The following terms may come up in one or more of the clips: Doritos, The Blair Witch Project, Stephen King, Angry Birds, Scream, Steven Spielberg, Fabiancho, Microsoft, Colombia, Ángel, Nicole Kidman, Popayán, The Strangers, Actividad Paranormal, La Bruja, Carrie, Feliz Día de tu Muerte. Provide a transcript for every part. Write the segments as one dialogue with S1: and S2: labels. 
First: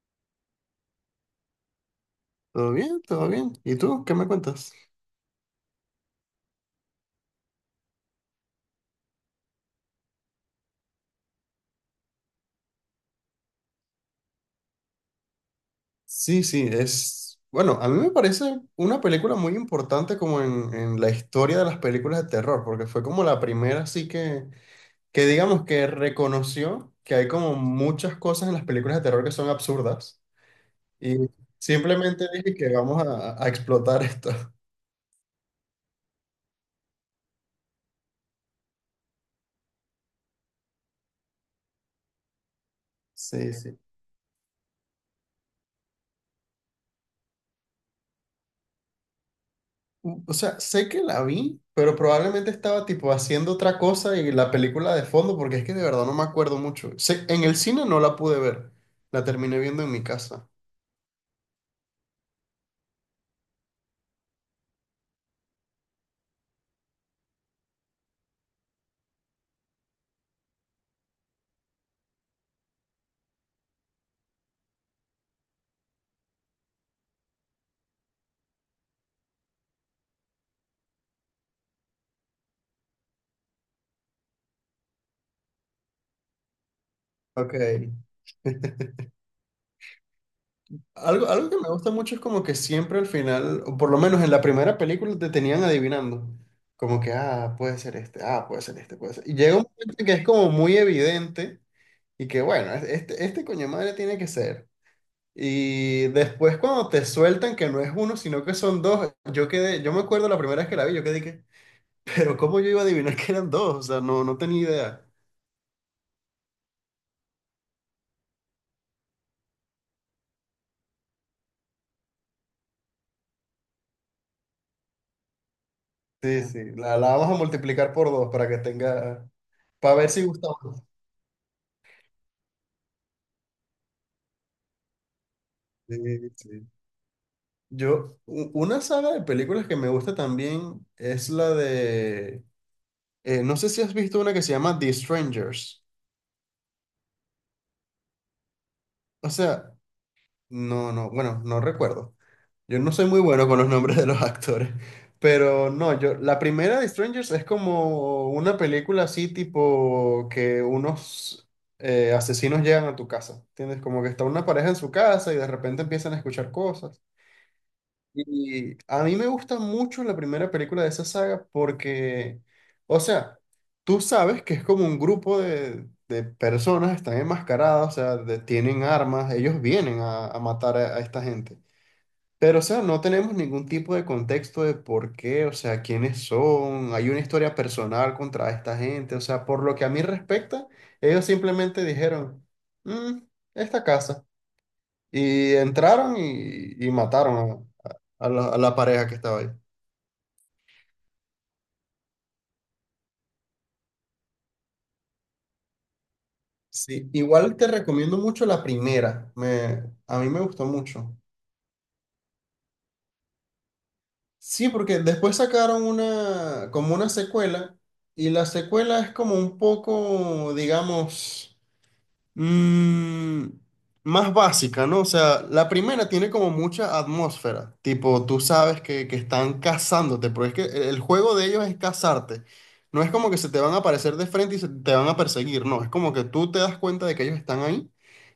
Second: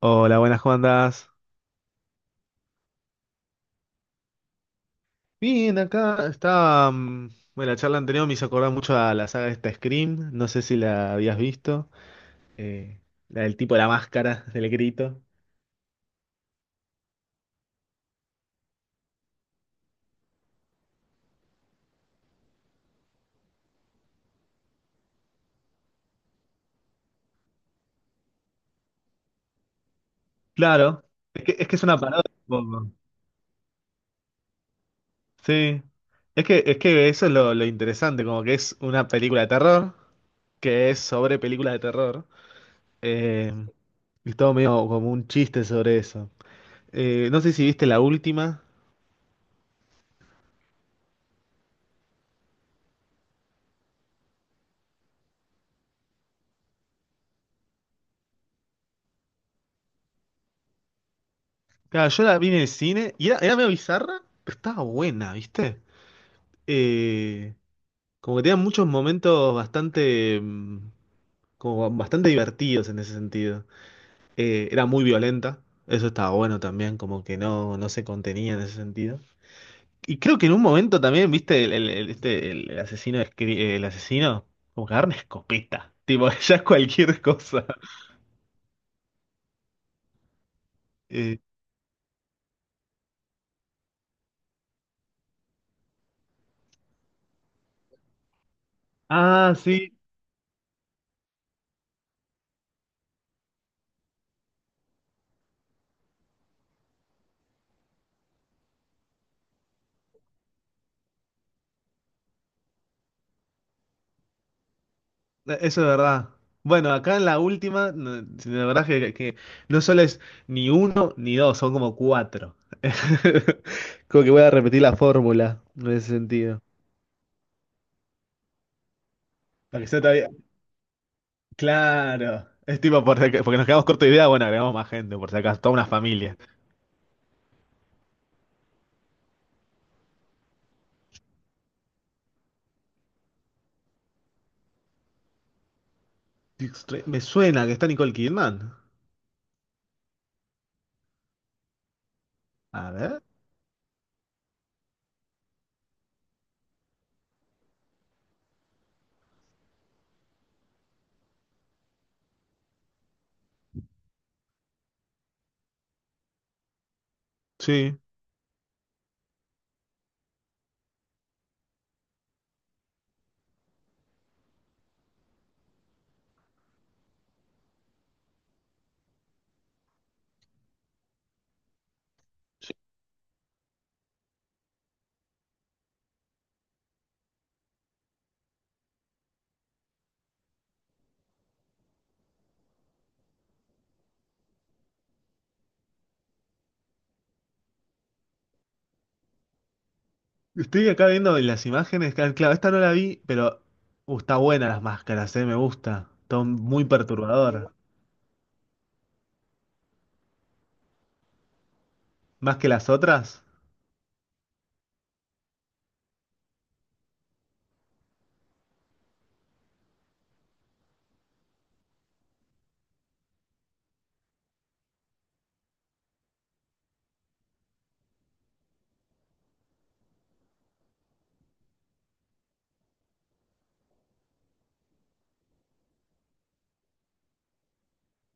S1: Hola, buenas, ¿cómo andás?
S2: Todo bien, todo bien. ¿Y tú qué me cuentas?
S1: Bien, acá está. Bueno, la charla anterior me hizo acordar mucho a la saga de esta Scream. No sé si la habías visto. eh, la del tipo de la máscara, del grito.
S2: Sí, sí, es... Bueno, a mí me parece una película muy importante como en la historia de las películas de terror, porque fue como la primera así que digamos que reconoció que hay como muchas cosas en las películas de terror que son absurdas
S1: Claro,
S2: y
S1: que es una parodia
S2: simplemente
S1: un
S2: dije que
S1: poco.
S2: vamos a explotar esto.
S1: Sí. Es que eso es lo interesante, como que es una película de terror, que es sobre películas de terror.
S2: Sí,
S1: eh,
S2: sí.
S1: y todo medio como un chiste sobre eso. No sé si viste la última.
S2: O sea, sé que la vi, pero probablemente estaba tipo haciendo otra cosa y la película de fondo, porque es que de verdad no me acuerdo mucho. En el cine no la pude ver, la terminé viendo en mi casa.
S1: Claro, yo la vi en el cine y era medio bizarra, pero estaba buena, ¿viste? Eh, como que tenía muchos momentos bastante, como bastante divertidos en ese sentido. Era muy violenta, eso estaba bueno también, como que no se contenía en ese sentido. Y creo que en un momento también, ¿viste? El asesino, el asesino como que agarra una escopeta, tipo, ya es cualquier
S2: Ok.
S1: cosa.
S2: Algo,
S1: Eh,
S2: algo que me gusta mucho es como que siempre al final, o por lo menos en la primera película, te tenían adivinando. Como que, ah, puede ser este, ah, puede ser este, puede ser. Y
S1: ah,
S2: llega un
S1: sí,
S2: momento que es como muy evidente y que, bueno, este coño madre tiene que ser. Y después cuando te sueltan que no es uno, sino que son dos, yo quedé, yo me acuerdo la primera vez que la vi, yo quedé que, pero ¿cómo yo iba a adivinar que eran dos? O sea, no, no tenía idea.
S1: Eso es verdad. Bueno, acá en la última, sí, la verdad que no solo es ni uno ni dos, son como cuatro. Como que voy a repetir la fórmula en ese
S2: Sí,
S1: sentido.
S2: sí, la vamos a multiplicar por dos para que tenga,
S1: Para que
S2: para
S1: sea
S2: ver si
S1: todavía-
S2: gusta más.
S1: Claro. Es tipo, por si porque nos quedamos corto de idea, bueno, agregamos más gente, por si acaso, toda una
S2: Sí,
S1: familia.
S2: sí. Yo, una saga de películas que me gusta también es la de, no sé si has visto una que se llama The Strangers.
S1: Extre- me suena que está Nicole Kidman.
S2: O sea, no, no, bueno, no recuerdo. Yo
S1: A
S2: no soy muy
S1: ver.
S2: bueno con los nombres de los actores, pero no, yo, la primera de Strangers es como una película así tipo que unos asesinos llegan a tu casa, ¿entiendes? Como que está una pareja en su casa y de repente empiezan a escuchar cosas.
S1: Sí.
S2: Y a mí me gusta mucho la primera película de esa saga porque, o sea, tú sabes que es como un grupo de personas, están enmascaradas, o sea, de- tienen armas, ellos vienen a matar a esta gente. Pero, o sea, no tenemos ningún tipo de contexto de por qué, o sea, quiénes son, hay una historia personal contra esta gente, o sea, por lo que a mí respecta, ellos simplemente dijeron, "Mm, esta casa", y entraron y mataron a, a la pareja que estaba ahí.
S1: Estoy acá viendo las imágenes, claro, esta no la vi, pero está buena las máscaras, me gusta. Está muy
S2: Sí, igual te
S1: perturbador.
S2: recomiendo mucho la primera, me, a mí me gustó mucho.
S1: ¿Más que las otras?
S2: Sí, porque después sacaron una, como una secuela, y la secuela es como un poco, digamos Mm, más básica, ¿no? O sea, la primera tiene como mucha atmósfera, tipo, tú sabes que están cazándote, pero es que el juego de ellos es cazarte. No es como que se te van a aparecer de frente y se te van a perseguir, no, es como que tú te das cuenta de que ellos están ahí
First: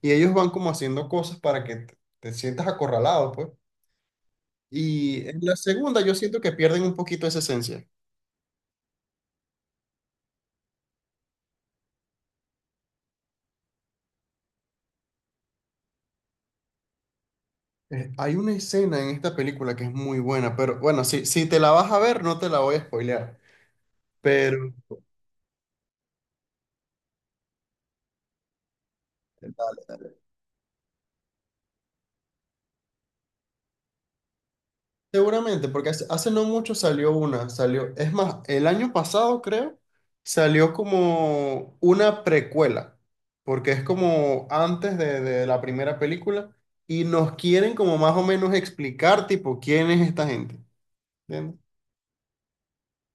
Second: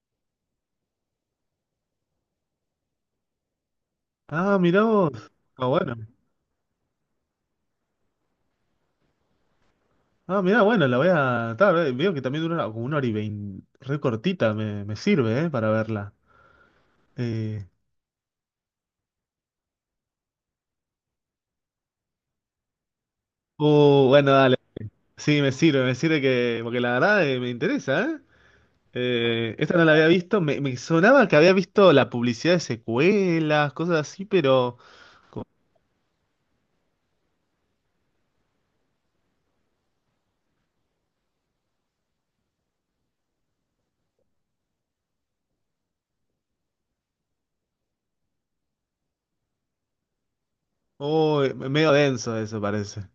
S2: y ellos van como haciendo cosas para que te sientas acorralado, pues.
S1: Ah, mirá vos.
S2: Y en la
S1: Ah, bueno.
S2: segunda yo siento que pierden un poquito esa esencia.
S1: Ah, mirá, bueno, la voy a... ta, ve- veo que también dura una- como una hora y veinte. Re cortita, me sirve, ¿eh? Para verla. Eh...
S2: Hay una escena en esta película que es muy buena, pero bueno, si te la vas a ver, no te la voy a spoilear.
S1: Bueno, dale.
S2: Pero
S1: Sí, me sirve que... Porque la verdad me interesa, ¿eh? Esta
S2: dale,
S1: no la había
S2: dale.
S1: visto. Me sonaba que había visto la publicidad de secuelas, cosas así, pero...
S2: Seguramente, porque hace no mucho salió una, salió, es más, el año pasado creo, salió como una precuela, porque es como antes de la primera película y nos quieren como más o menos explicar tipo quién es esta gente.
S1: Oh,
S2: ¿Entiendes?
S1: medio denso eso parece.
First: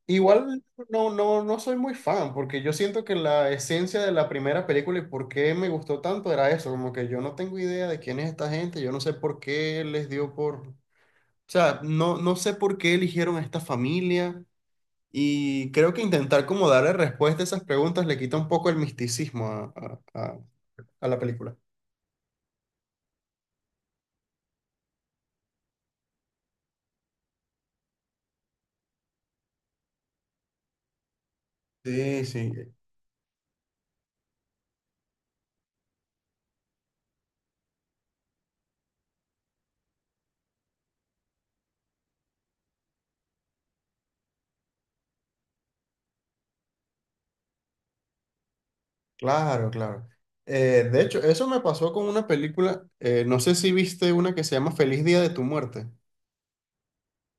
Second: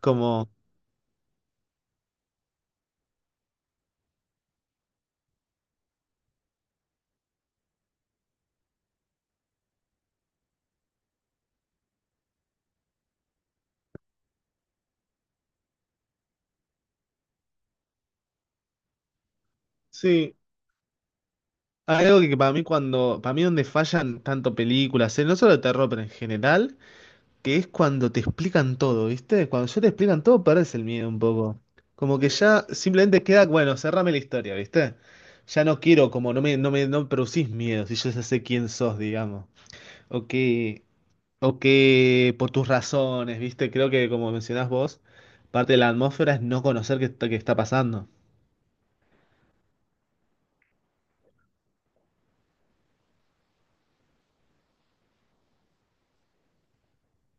S1: Como...
S2: Igual no soy muy fan, porque yo siento que la esencia de la primera película y por qué me gustó tanto era eso, como que yo no tengo idea de quién es esta gente, yo no sé por qué les dio por... O sea, no, no sé por qué eligieron a esta familia y creo que intentar como darle respuesta a esas preguntas le quita un poco el misticismo a, a-
S1: Sí.
S2: a- a la película.
S1: Hay algo que para mí cuando... Para mí donde fallan tanto películas, no solo de terror, pero en general... Que es cuando te explican todo, ¿viste? Cuando ya te explican todo, perdés el miedo un poco. Como
S2: Sí,
S1: que
S2: sí,
S1: ya simplemente queda, bueno, cerrame la historia, ¿viste? Ya no quiero, como no no me producís miedo, si yo ya sé quién sos, digamos. O que, o que por tus razones, ¿viste? Creo que como mencionás vos, parte de la atmósfera es no conocer qué está pasando.
S2: claro, claro. De hecho, eso me pasó con una película, no sé si viste una que se llama Feliz Día de tu Muerte.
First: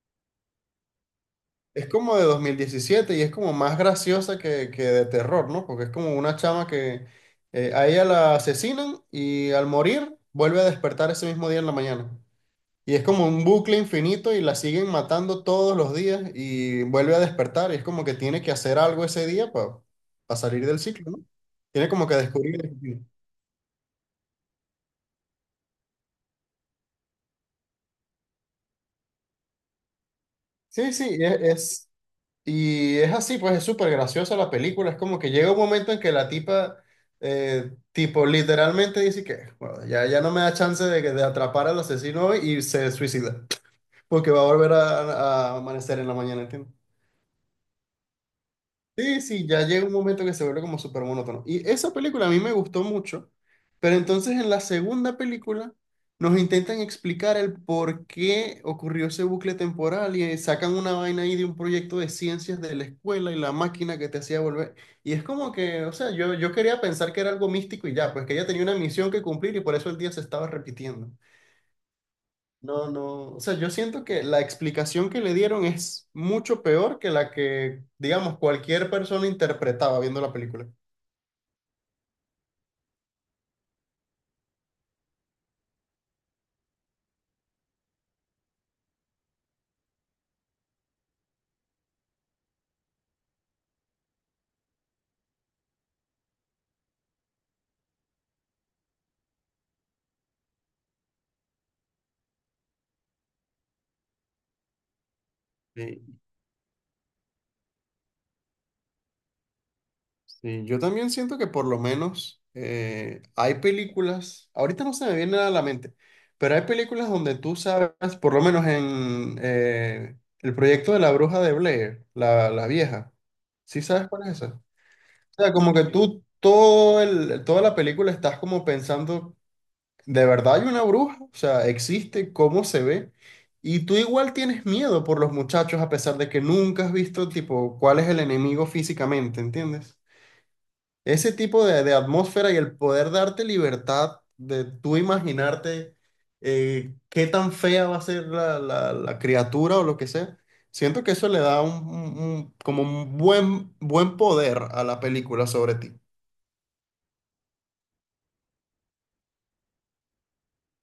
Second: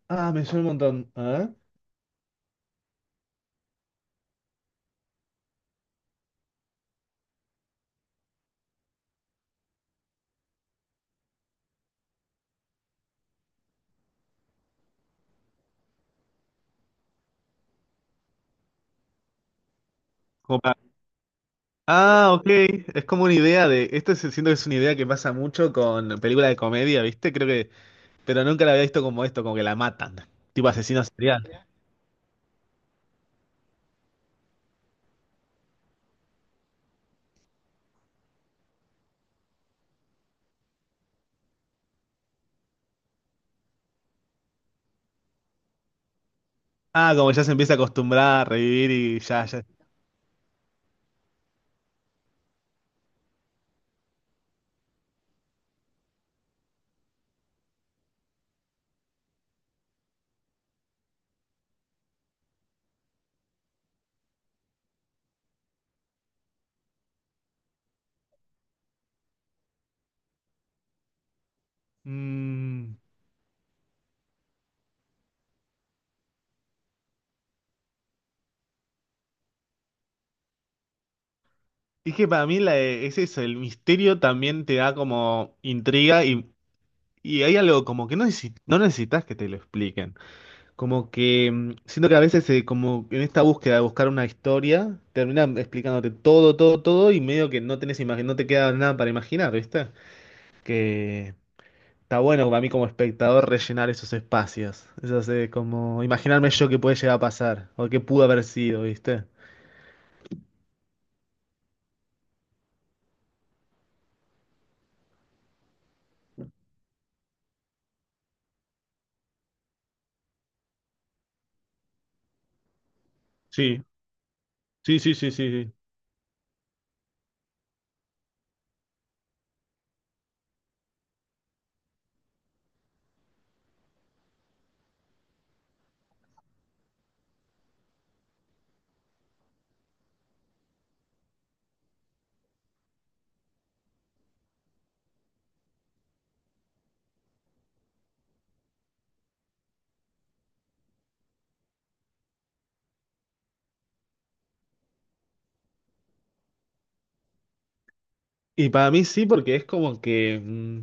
S1: Ah, me suena un montón. A ver.
S2: Es como de 2017 y es como más graciosa que de terror, ¿no? Porque es como una chama que a ella la asesinan y al morir vuelve a despertar ese mismo día en la mañana. Y es como un bucle infinito y la siguen matando todos los días y vuelve a despertar. Y es como que tiene que hacer algo ese día para
S1: Como
S2: salir
S1: para-
S2: del ciclo, ¿no? Tiene como que
S1: Ah, ok.
S2: descubrir.
S1: Es como una idea de. Siento que es una idea que pasa mucho con películas de comedia, ¿viste? Creo que pero nunca la había visto como esto, como que la matan. Tipo
S2: Sí,
S1: asesino
S2: sí,
S1: serial.
S2: y es así, pues es súper graciosa la película. Es como que llega un momento en que la tipa, tipo, literalmente dice que "Bueno, ya, ya no me da chance de, de atrapar al asesino hoy", y se suicida, porque va a volver a amanecer en la mañana, ¿entiendes?
S1: Ah, como ya se empieza a acostumbrar a revivir y
S2: Sí,
S1: ya,
S2: sí, ya
S1: ya.
S2: llega un momento que se vuelve como súper monótono. Y esa película a mí me gustó mucho, pero entonces en la segunda película nos intentan explicar el por qué ocurrió ese bucle temporal y sacan una vaina ahí de un proyecto de ciencias de la escuela y la máquina que te hacía volver. Y es como que, o sea, yo quería pensar que era algo místico y ya, pues que ella tenía una misión que cumplir y por eso el día se estaba repitiendo. No,
S1: Mm,
S2: no, o sea, yo siento que la explicación que le dieron es mucho peor que la que, digamos, cualquier persona interpretaba viendo la película.
S1: es que para mí es eso, el misterio también te da como intriga y hay algo como que no necesitas que te lo expliquen. Como que siento que a veces como en esta búsqueda de buscar una historia, terminan explicándote todo y medio que no tenés imagen, no te queda nada para imaginar, ¿viste? Que está bueno para mí como espectador rellenar esos espacios. Eso es
S2: Sí,
S1: como imaginarme yo qué puede llegar a pasar o qué pudo haber sido, ¿viste?
S2: sí, yo también siento que por lo menos hay películas, ahorita no se me viene nada a la mente, pero hay películas donde tú sabes, por lo menos en el proyecto de la bruja de Blair, la vieja, ¿sí
S1: Sí,
S2: sabes cuál es esa?
S1: sí, sí, sí,
S2: O
S1: sí,
S2: sea,
S1: sí.
S2: como que tú todo el, toda la película estás como pensando, ¿de verdad hay una bruja? O sea, existe, ¿cómo se ve? Y tú igual tienes miedo por los muchachos a pesar de que nunca has visto, tipo, cuál es el enemigo físicamente, ¿entiendes? Ese tipo de atmósfera y el poder darte libertad de tú imaginarte qué tan fea va a ser la, la criatura o lo que sea, siento que eso le da un, como un buen, buen poder a la película sobre ti.
S1: Y para mí sí, porque es como que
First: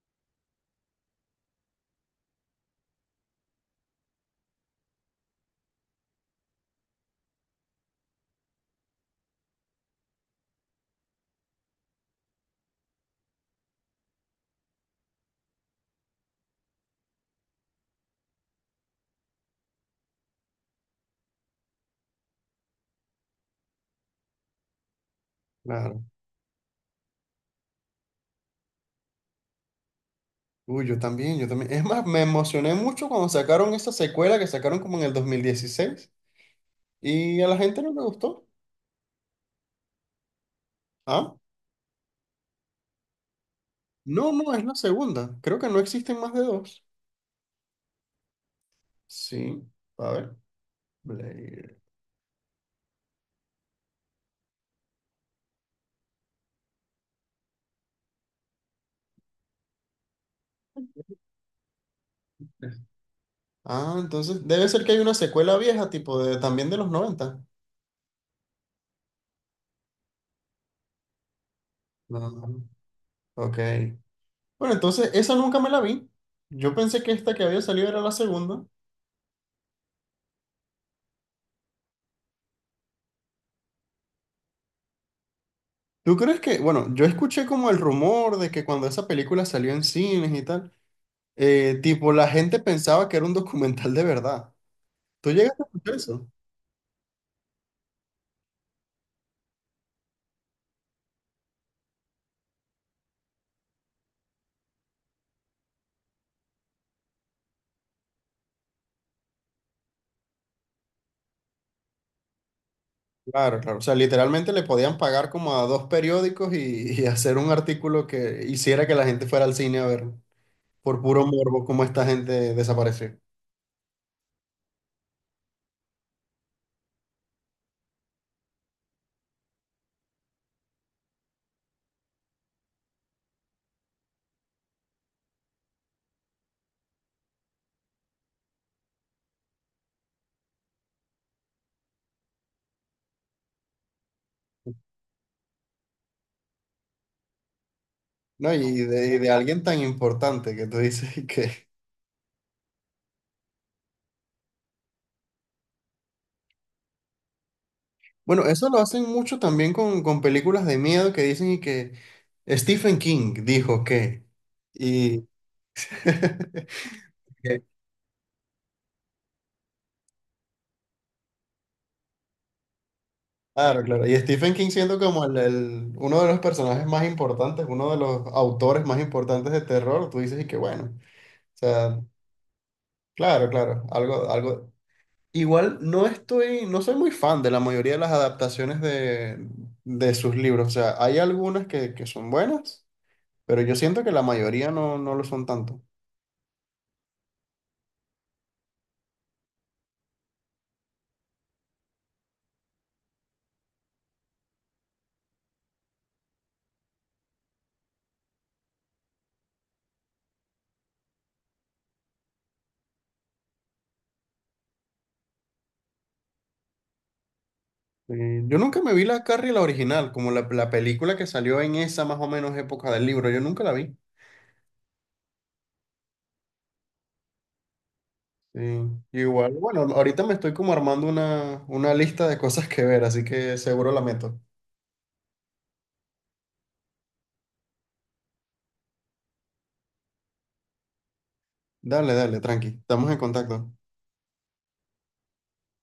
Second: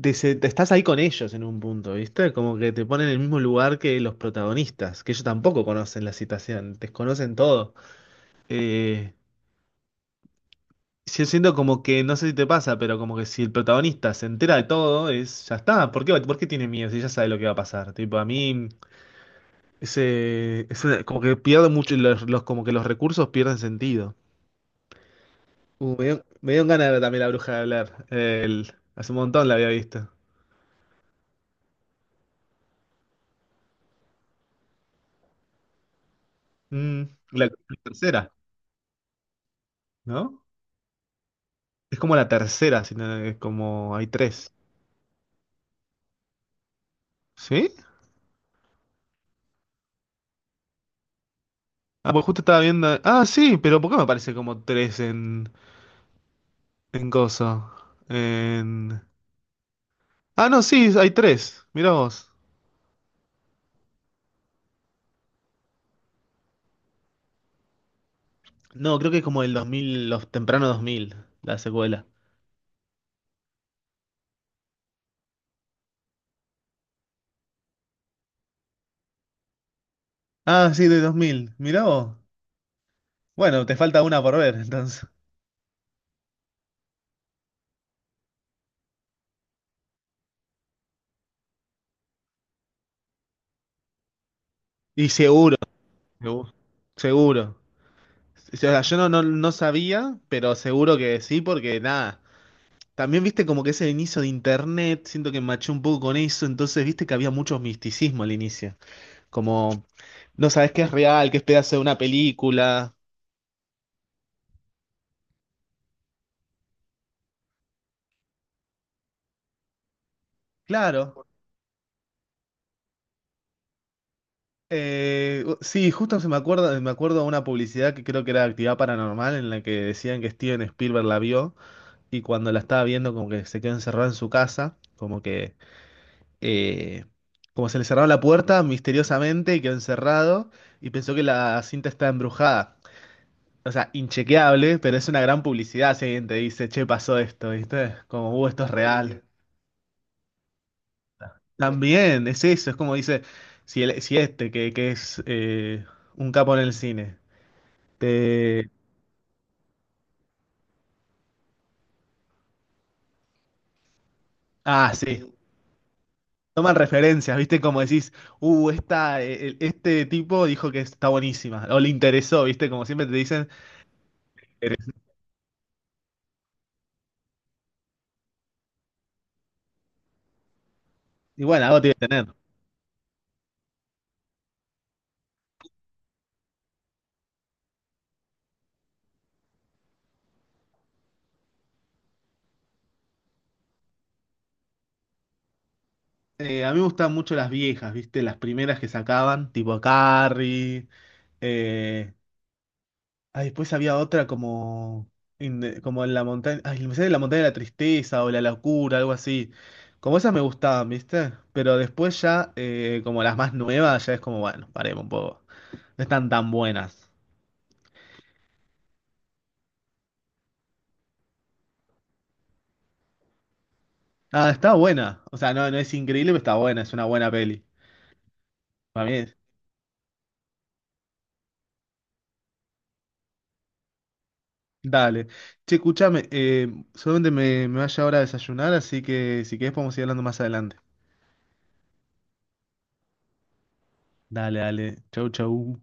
S1: te estás ahí con ellos en un punto, ¿viste? Como que te ponen en el mismo lugar que los protagonistas, que ellos tampoco conocen la situación, desconocen todo. Eh, yo siento como que, no sé si te pasa, pero como que si el protagonista se entera de todo, es, ya está. Por qué tiene miedo si ya sabe lo que va a pasar? Tipo, a mí como que pierde mucho, y como que los recursos pierden sentido. Me dio ganas de ver también La Bruja de hablar hace un montón la había visto.
S2: Uy, yo también, yo también. Es más, me emocioné mucho cuando sacaron esa secuela que sacaron como en el 2016
S1: Mm,
S2: y a la
S1: la
S2: gente no le
S1: tercera,
S2: gustó.
S1: ¿no?
S2: ¿Ah?
S1: Es como la tercera, si no- es como hay
S2: No,
S1: tres.
S2: no, es la segunda. Creo que no existen más de dos.
S1: ¿Sí?
S2: Sí, a ver. Blade.
S1: Ah, pues justo estaba viendo. Ah, sí, pero ¿por qué me aparece como tres en coso? En... Ah, no, sí, hay tres. Mirá vos.
S2: Ah, entonces debe ser que hay una secuela vieja, tipo de también de los noventa.
S1: No, creo que es como el 2000 los tempranos 2000 la secuela.
S2: No. Ok. Bueno, entonces esa nunca me la vi. Yo pensé que esta que había salido era la segunda.
S1: Ah, sí, de 2000. Mirá vos. Bueno, te falta una por ver, entonces.
S2: ¿Tú crees que, bueno, yo escuché como el rumor de que cuando esa película salió en cines y tal, eh, tipo, la gente pensaba que era un documental de verdad.
S1: Y
S2: ¿Tú
S1: seguro,
S2: llegaste a escuchar eso?
S1: segu- seguro. O sea, yo no, no sabía, pero seguro que sí, porque nada. También viste como que ese inicio de internet, siento que maché un poco con eso, entonces viste que había mucho misticismo al inicio. Como no sabes qué es real, qué es pedazo de una película.
S2: Claro, claro. O sea, literalmente le podían pagar como a dos periódicos y hacer un artículo que hiciera que la gente fuera al cine a ver, por
S1: Claro.
S2: puro morbo, cómo esta gente desapareció.
S1: Sí, justo se me acuerda, me acuerdo de una publicidad que creo que era de Actividad Paranormal, en la que decían que Steven Spielberg la vio y cuando la estaba viendo como que se quedó encerrado en su casa, como que eh, como se le cerraba la puerta misteriosamente y quedó encerrado y pensó que la cinta estaba embrujada. O sea, inchequeable, pero es una gran publicidad si alguien te dice, che, pasó esto, ¿viste? Como,
S2: ¿No?
S1: esto es
S2: Y
S1: real.
S2: de alguien tan importante que tú dices y que...
S1: También, es eso, es como dice, si, si este, que es un capo en el cine,
S2: Bueno, eso
S1: te...
S2: lo hacen mucho también con películas de miedo que dicen y que Stephen King dijo que...
S1: Ah, sí.
S2: Y...
S1: Sí, toman referencias, ¿viste? Como decís, esta, este tipo dijo que está buenísima, o le interesó, ¿viste? Como siempre te dicen,
S2: Claro, claro. Y Stephen King siendo como el, uno de los personajes más importantes, uno de los autores más importantes de terror, tú dices y que bueno. O
S1: y bueno, algo tiene
S2: sea,
S1: que tener.
S2: claro, claro. Algo, algo. Igual no estoy, no soy muy fan de la mayoría de las adaptaciones de sus libros. O sea, hay algunas que son buenas, pero yo siento que la mayoría no, no lo son tanto.
S1: A mí me gustaban mucho las viejas, ¿viste? Las primeras que sacaban, tipo Carrie. Eh... Ah, después había otra como, in the- como en la montaña. Ay, me sale la montaña de la tristeza o la locura, algo así. Como esas me gustaban, ¿viste? Pero después ya, como las más nuevas, ya es como, bueno, paremos un poco. No están tan buenas.
S2: Yo nunca me vi la Carrie, la original, como la película que salió en esa más o menos época del libro. Yo nunca la vi.
S1: Ah, está buena. O sea, no es increíble, pero está buena, es una buena peli.
S2: Sí,
S1: Para mí
S2: igual, bueno, ahorita me estoy como armando una lista de cosas que ver, así que seguro la meto.
S1: dale. Che, escuchame, solamente me vaya ahora a desayunar, así que si querés podemos ir hablando más adelante.
S2: Dale, dale, tranqui, estamos en contacto.
S1: Dale, dale. Chau, chau.